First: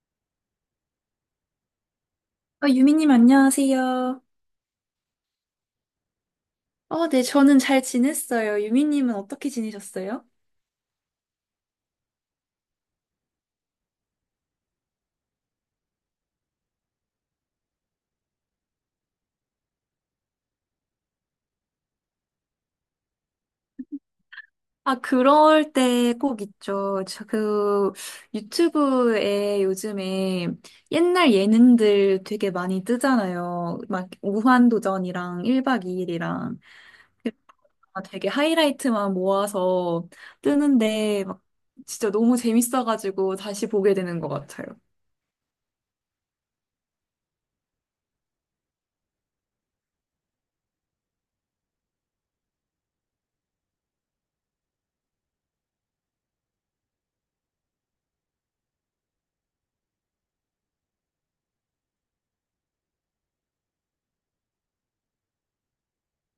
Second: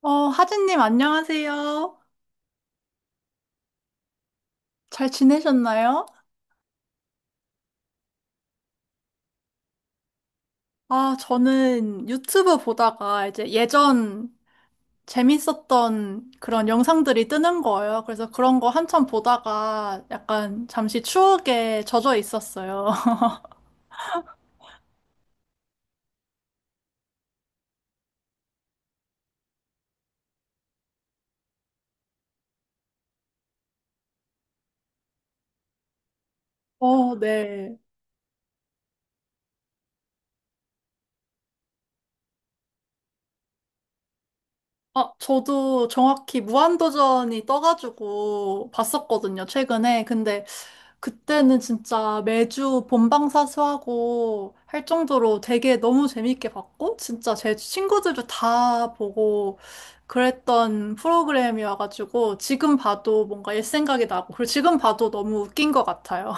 하진님, 안녕하세요. 어, 유미님 안녕하세요. 잘 지내셨나요? 어, 네, 저는 잘 지냈어요. 유미님은 어떻게 지내셨어요? 아, 저는 유튜브 보다가 이제 예전 재밌었던 그런 영상들이 뜨는 거예요. 그래서 그런 거 한참 보다가 약간 잠시 추억에 젖어 있었어요. 아, 그럴 때 꼭 있죠. 유튜브에 요즘에 옛날 예능들 되게 많이 뜨잖아요. 막 무한도전이랑 1박 2일이랑 어, 네. 되게 하이라이트만 모아서 뜨는데 막 진짜 너무 재밌어가지고 다시 보게 되는 것 같아요. 아, 저도 정확히 무한도전이 떠가지고 봤었거든요, 최근에. 근데 그때는 진짜 매주 본방사수하고 할 정도로 되게 너무 재밌게 봤고, 진짜 제 친구들도 다 보고 그랬던 프로그램이어가지고, 지금 봐도 뭔가 옛 생각이 나고, 그리고 지금 봐도 너무 웃긴 것 같아요.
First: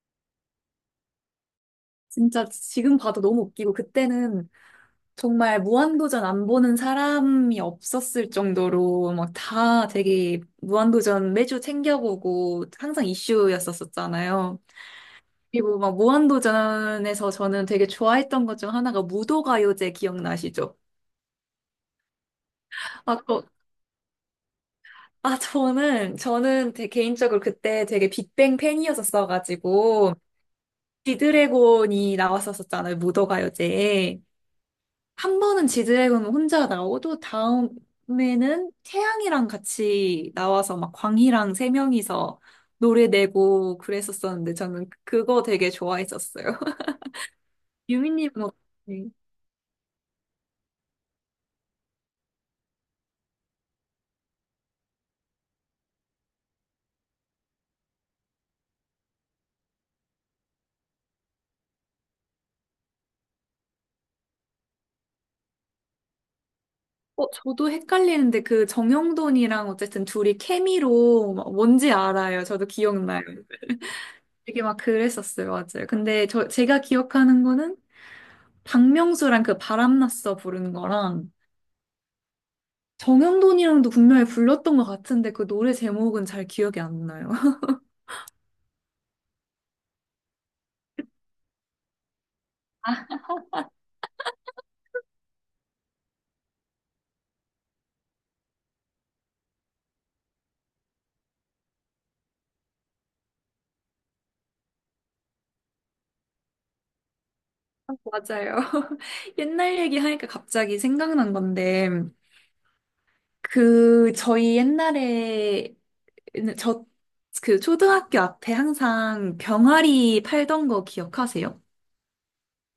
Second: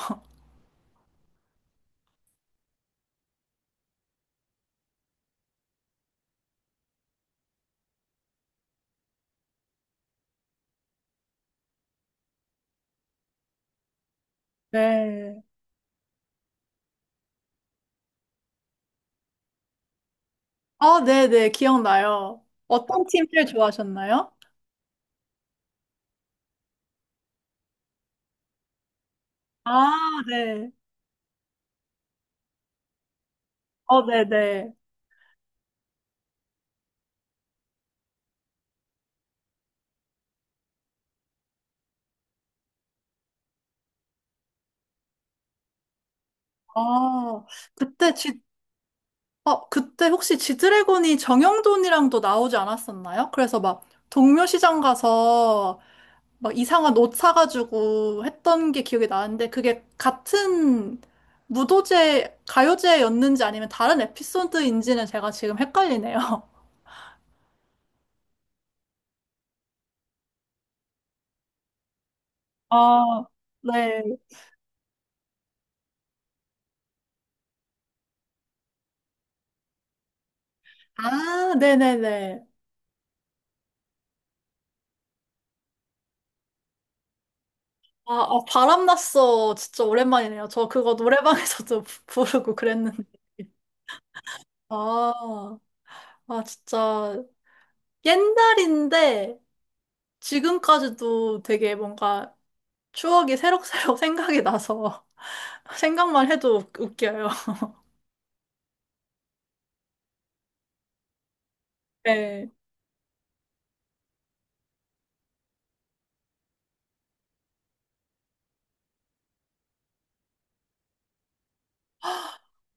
진짜 지금 봐도 너무 웃기고, 그때는 정말 무한도전 안 보는 사람이 없었을 정도로 막 다 되게 무한도전 매주 챙겨보고 항상 이슈였었었잖아요. 네. 그리고 막 무한도전에서 저는 되게 좋아했던 것 중 하나가 무도가요제 기억나시죠? 아, 네네, 기억나요. 어떤 아, 팀 제일 그, 좋아하셨나요? 저는 되게 개인적으로 그때 되게 빅뱅 아, 팬이었었어가지고 네. 지드래곤이 나왔었었잖아요, 어, 무도가요제에. 네네. 한 번은 지드래곤 혼자 나오고 다음에는 태양이랑 같이 나와서 막 광희랑 세 명이서 노래 내고 그랬었었는데, 저는 그거 되게 좋아했었어요. 어, 그때 유미님은 지, 어떠세요? 그때 혹시 지드래곤이 정형돈이랑도 나오지 않았었나요? 그래서 막 동묘시장 가서 막 이상한 옷 사가지고 했던 게 기억이 나는데 그게 같은 무도제, 가요제였는지 아니면 다른 에피소드인지는 제가 지금 헷갈리네요. 어, 저도 헷갈리는데 그 정형돈이랑 어쨌든 둘이 케미로 막, 뭔지 알아요. 저도 기억나요. 아, 네. 되게 막 그랬었어요. 맞아요. 근데 제가 기억하는 거는 박명수랑 그 바람났어 부르는 거랑 아, 네네네. 정형돈이랑도 분명히 불렀던 것 같은데 그 노래 제목은 잘 기억이 안 나요. 아, 아, 바람났어. 진짜 오랜만이네요. 저 그거 노래방에서도 부르고 그랬는데. 아, 아, 진짜. 옛날인데 지금까지도 되게 뭔가 추억이 새록새록 생각이 나서 생각만 해도 웃겨요. 맞아요. 옛날 얘기하니까 갑자기 생각난 건데, 네. 그 저희 옛날에 저 그 초등학교 앞에 항상 병아리 팔던 거 기억하세요?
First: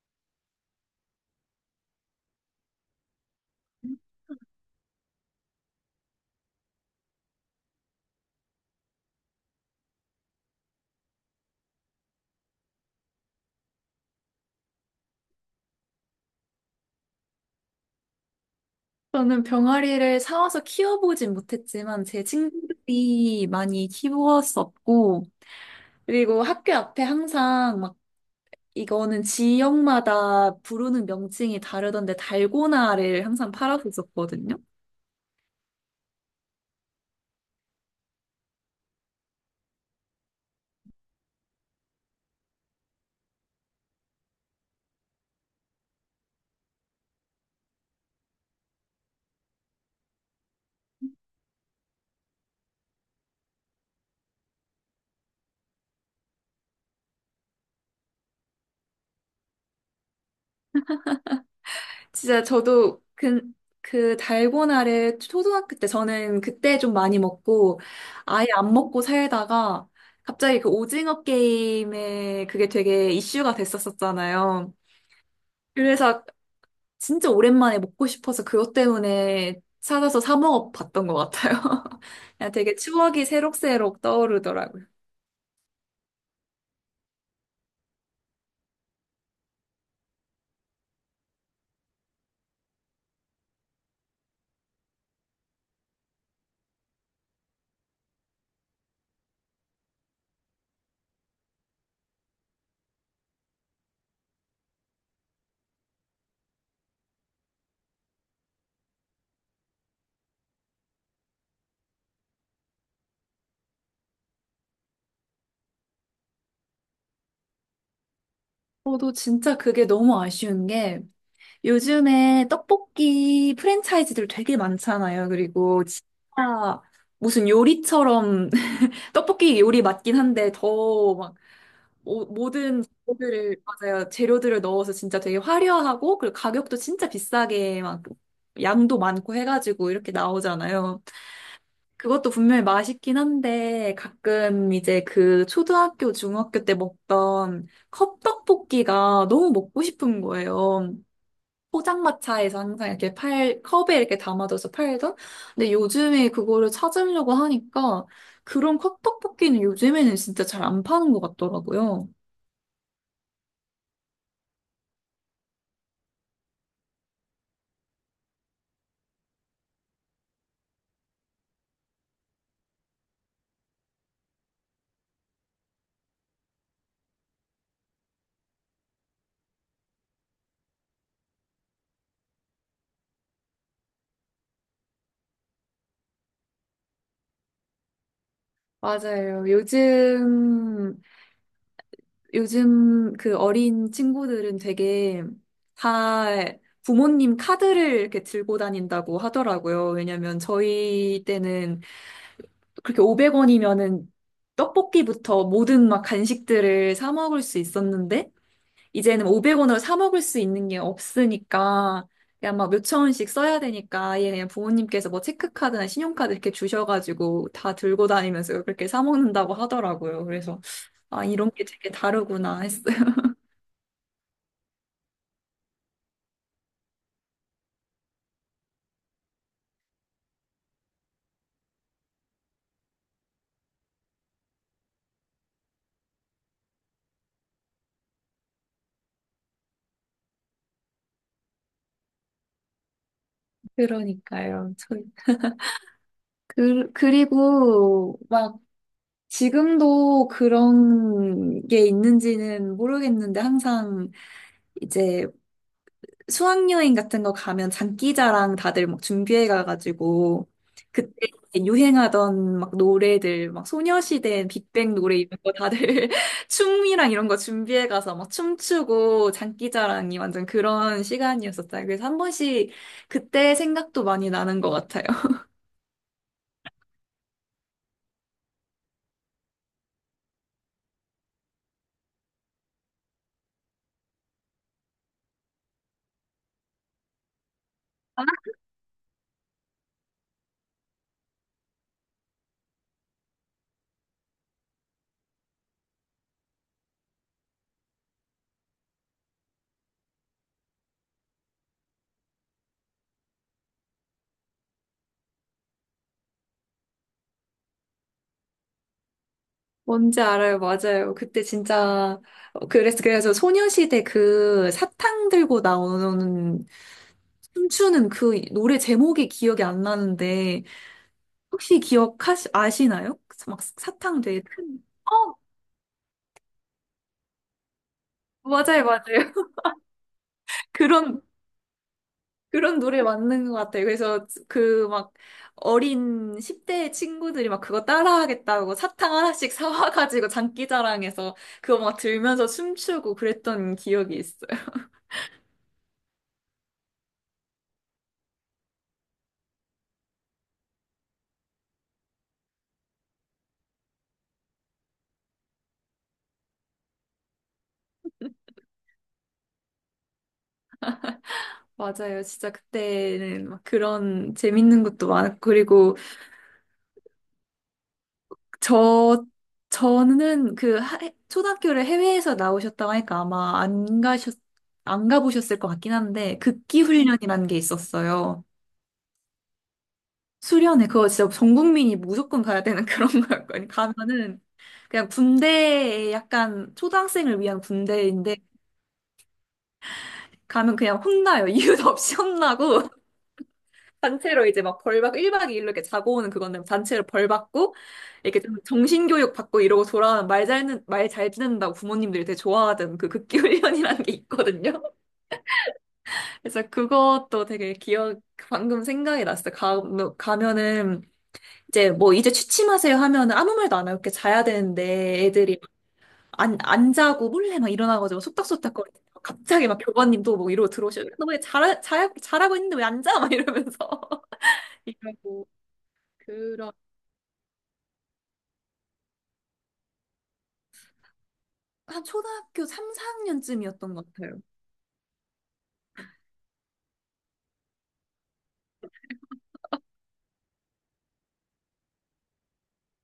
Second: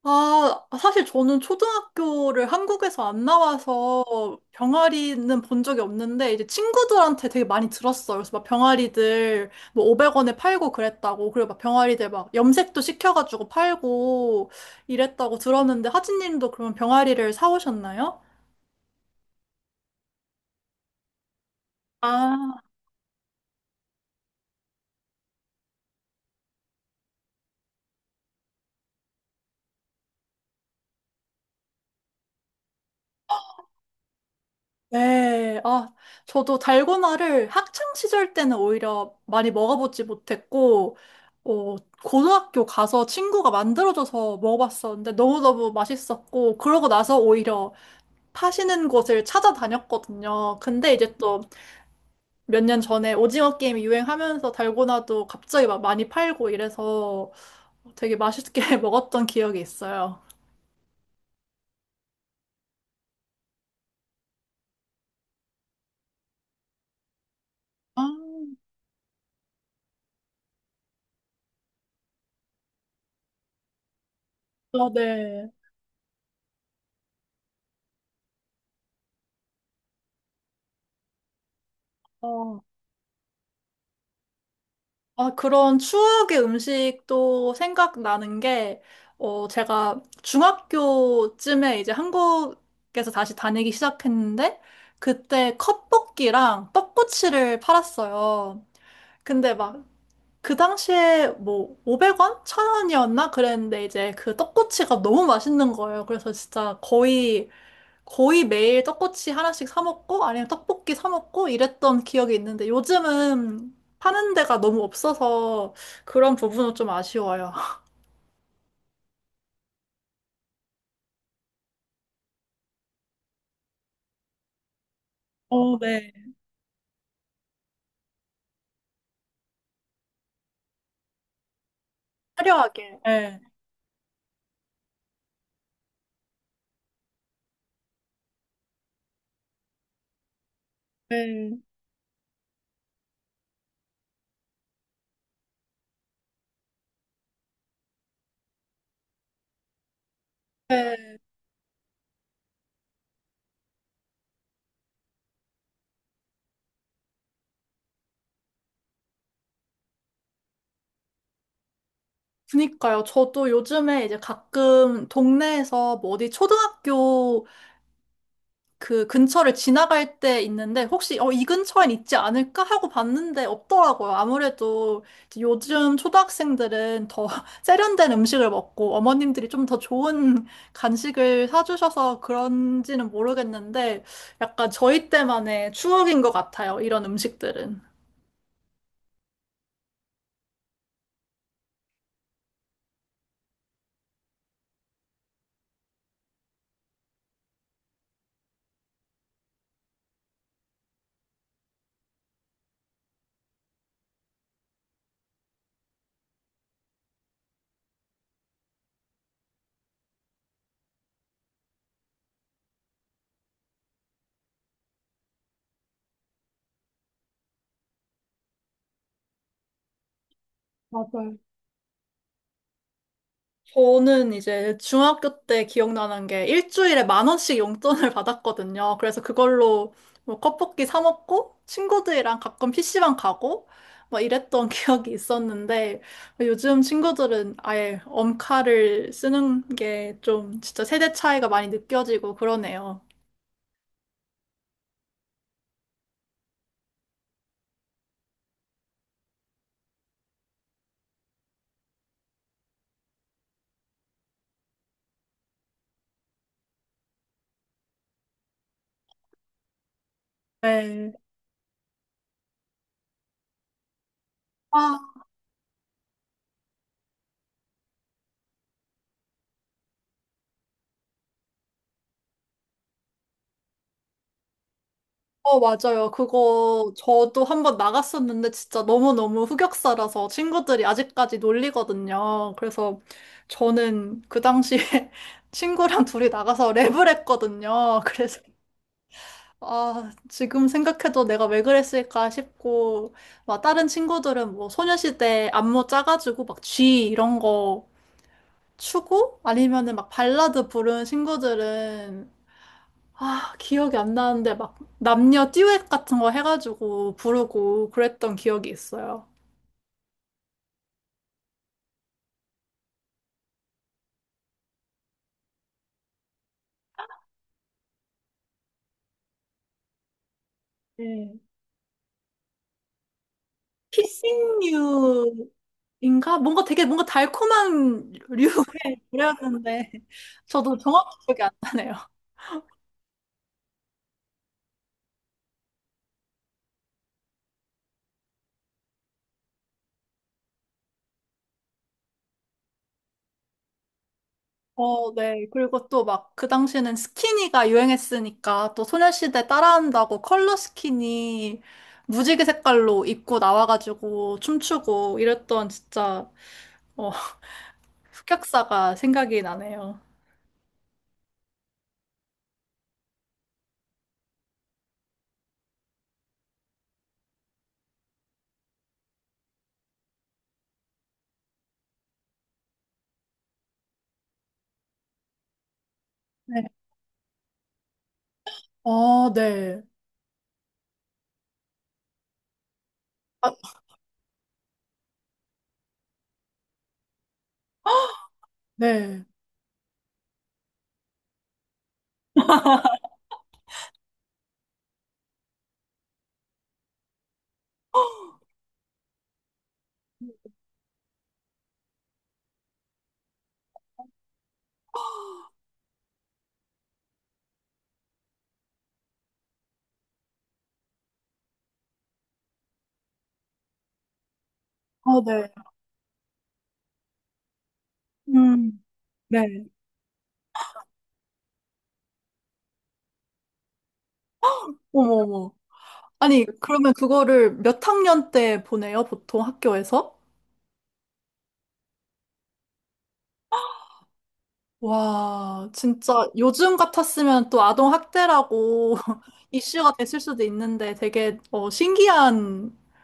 아, 사실 저는 초등학교를 한국에서 안 나와서 병아리는 본 적이 없는데 이제 친구들한테 되게 많이 들었어요. 그래서 막 병아리들 뭐 500원에 팔고 그랬다고 그리고 막 병아리들 막 염색도 시켜가지고 팔고 이랬다고 들었는데 하진님도 그러면 병아리를 사오셨나요? 저는 병아리를 사와서 키워보진 못했지만 제 아, 친구들이 많이 키웠었고, 그리고 학교 앞에 항상 막, 이거는 지역마다 부르는 명칭이 다르던데 달고나를 항상 팔았었거든요. 네, 아, 저도 달고나를 학창 시절 때는 오히려 많이 먹어보지 못했고, 어, 고등학교 가서 친구가 만들어줘서 먹어봤었는데 너무너무 맛있었고, 그러고 나서 오히려 파시는 곳을 찾아다녔거든요. 근데 이제 또 몇 년 전에 오징어 게임이 유행하면서 달고나도 갑자기 막 많이 팔고 이래서 되게 맛있게 먹었던 기억이 있어요. 진짜 저도 그, 그 달고나를 초등학교 때 저는 그때 좀 많이 먹고 아, 아예 안 먹고 살다가 갑자기 그 오징어 게임에 그게 되게 이슈가 됐었었잖아요. 아, 네. 그래서 진짜 오랜만에 먹고 싶어서 그것 때문에 찾아서 사 먹어 봤던 것 같아요. 그냥 어. 되게 추억이 새록새록 떠오르더라고요. 아, 그런 추억의 음식도 생각나는 게, 제가 중학교쯤에 이제 한국에서 다시 다니기 시작했는데, 그때 컵볶이랑 떡꼬치를 팔았어요. 근데 막, 그 당시에 뭐, 500원? 1000원이었나? 그랬는데, 이제 그 떡꼬치가 너무 맛있는 거예요. 그래서 진짜 거의 매일 떡꼬치 하나씩 사 먹고 아니면 떡볶이 사 먹고 이랬던 기억이 있는데 요즘은 파는 데가 너무 없어서 그런 부분은 좀 아쉬워요. 저도 진짜 그게 너무 아쉬운 게, 요즘에 떡볶이 프랜차이즈들 되게 많잖아요. 어, 그리고 네. 진짜 무슨 요리처럼 떡볶이 요리 맞긴 한데, 더 막 모든 화려하게. 예. 재료들을, 맞아요, 재료들을 넣어서 진짜 되게 화려하고 그리고 가격도 진짜 비싸게 막 양도 많고 해가지고 이렇게 나오잖아요. 네. 네, 그것도 분명히 맛있긴 한데 가끔 이제 그 초등학교, 중학교 때 먹던 컵떡볶이가 너무 먹고 싶은 거예요. 네. 포장마차에서 항상 이렇게 팔, 컵에 이렇게 담아줘서 팔던? 근데 요즘에 그거를 찾으려고 하니까 그런 컵떡볶이는 요즘에는 진짜 잘 안 파는 것 같더라고요. 그니까요. 저도 요즘에 이제 가끔 동네에서 뭐 어디 초등학교 그 근처를 지나갈 때 있는데 혹시 이 근처엔 있지 않을까 하고 봤는데 없더라고요. 아무래도 이제 요즘 초등학생들은 더 세련된 음식을 먹고 어머님들이 좀 더 좋은 간식을 사주셔서 그런지는 모르겠는데 약간 저희 때만의 추억인 것 같아요. 이런 음식들은. 맞아요. 요즘 그 어린 친구들은 되게 다 부모님 카드를 이렇게 들고 다닌다고 하더라고요. 왜냐면 저희 때는 그렇게 500원이면은 떡볶이부터 모든 막 간식들을 사 먹을 수 있었는데, 이제는 500원으로 사 먹을 수 있는 게 없으니까 그냥 막 몇천 원씩 써야 되니까 아예 그냥 부모님께서 뭐 체크카드나 신용카드 이렇게 주셔가지고 다 들고 다니면서 그렇게 사 먹는다고 하더라고요. 그래서 아, 맞아요. 이런 게 되게 다르구나 했어요. 저는 이제 중학교 때 기억나는 게 일주일에 10,000원씩 용돈을 받았거든요. 그래서 그걸로 뭐 컵볶이 사 먹고 친구들이랑 가끔 PC방 가고 막 이랬던 기억이 있었는데 요즘 친구들은 아예 엄카를 쓰는 게 좀 진짜 세대 차이가 많이 느껴지고 그러네요. 그러니까요. 그리고 막 지금도 그런 게 있는지는 모르겠는데, 항상 이제 수학여행 같은 거 가면 장기자랑 다들 막 준비해 가가지고 네. 그때 유행하던 막 노래들, 막 소녀시대 빅뱅 아, 노래 이런 거 다들 춤이랑 이런 거 준비해 가서 막 춤추고 장기자랑이 완전 그런 시간이었었잖아요. 그래서 한 번씩 그때 생각도 많이 나는 것 같아요. 어, 맞아요. 그거 저도 한번 나갔었는데 진짜 너무너무 흑역사라서 친구들이 아직까지 놀리거든요. 그래서 저는 그 당시에 친구랑 둘이 나가서 랩을 했거든요. 그래서 아, 지금 생각해도 내가 왜 그랬을까 싶고 막 다른 친구들은 뭐 소녀시대 안무 짜가지고 막 G 이런 거 추고 아니면은 막 발라드 부른 친구들은 아, 기억이 안 나는데 막 남녀 듀엣 같은 거 해가지고 부르고 그랬던 기억이 있어요. 뭔지 알아요. 맞아요. 그때 진짜 어, 그래서 소녀시대 그 사탕 들고 나오는 춤추는 그 노래 제목이 기억이 안 나는데, 네. 혹시 기억하시 아시나요? 막 사탕 되게 큰, 어, 피싱류인가? 뭔가 되게 뭔가 달콤한 류의 맞아요. 맞아요. 노래였는데 저도 정확히 그런 기억이 안 나네요. 그런 노래 맞는 것 같아요. 그래서 그 막 어린 10대 친구들이 막 그거 따라하겠다고 사탕 하나씩 사와가지고 장기자랑해서 그거 막 들면서 춤추고 그랬던 기억이 있어요. 어, 네. 그리고 또 막 그 당시에는 스키니가 유행했으니까 또 소녀시대 따라한다고 컬러 스키니 무지개 색깔로 입고 나와가지고 춤추고 이랬던 진짜 어, 흑역사가 생각이 나네요. 맞아요. 진짜 그때는 막 그런 재밌는 것도 많았고, 그리고 저, 저는 초등학교를 해외에서 나오셨다고 하니까 아마 안 가보셨을 것 같긴 한데, 극기 훈련이라는 게 있었어요. 아, 네. 수련회, 그거 진짜 전 국민이 무조건 가야 되는 그런 아, 거였거든요. 가면은 그냥 군대에 약간 초등학생을 위한 군대인데, 네. 가면 그냥 혼나요. 이유도 없이 혼나고. 단체로 이제 막 벌받고 1박 2일로 이렇게 자고 오는 그건데, 단체로 벌받고 이렇게 좀 정신교육 받고 이러고 돌아오는, 말잘 듣는 말 잘 듣는다고 부모님들이 되게 좋아하던 그 극기훈련이라는 게 있거든요. 그래서 그것도 되게 기억, 방금 생각이 났어요. 가, 뭐 가면은 이제 뭐 이제 취침하세요 하면은 아무 말도 안 하고 이렇게 자야 아, 되는데, 네. 애들이 안 자고 몰래 막 일어나가지고 음. 속닥속닥거리고 네. 갑자기 막 교관님도 뭐 이러고 들어오시고, 너 왜 잘하고 있는데 왜 안 자? 막 이러면서 어머, 이러고. 어머. 아니, 그러면 그거를 몇 학년 때 보내요, 보통 학교에서? 한 초등학교 3, 4학년쯤이었던 것 같아요. 와, 진짜 요즘 같았으면 또 아동학대라고 이슈가 됐을 수도 있는데 되게 신기하네요.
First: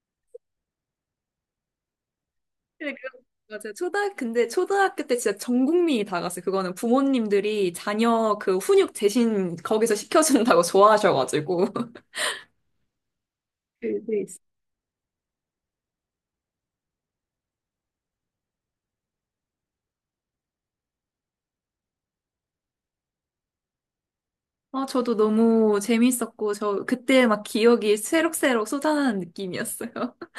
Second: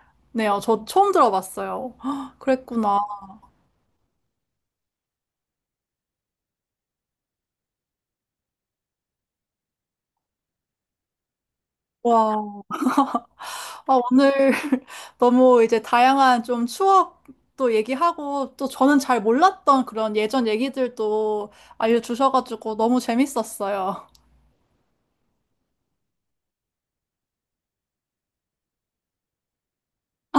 저 처음 들어봤어요. 근데 그랬구나. 그, 맞아요. 근데 초등학교 때 진짜 전 국민이 다 갔어요. 그거는 부모님들이 자녀 그 훈육 대신 거기서 시켜준다고 좋아하셔가지고. 와. 아, 그, 네. 오늘 너무 이제 다양한 좀 추억도 얘기하고 또 저는 잘 몰랐던 그런 예전 얘기들도 알려주셔가지고 너무 재밌었어요. 아, 저도 너무 재밌었고, 저 그때 막 기억이 새록새록 쏟아나는 느낌이었어요.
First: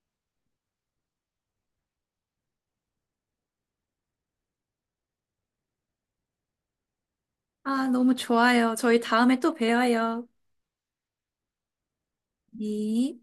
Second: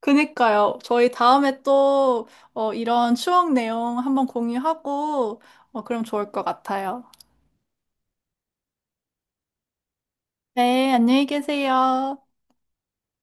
그니까요. 저희 다음에 또 이런 추억 내용 한번 공유하고 그럼 좋을 것 같아요. 아, 너무 좋아요. 저희 다음에 또 봬요. 네, 안녕히 계세요. 네.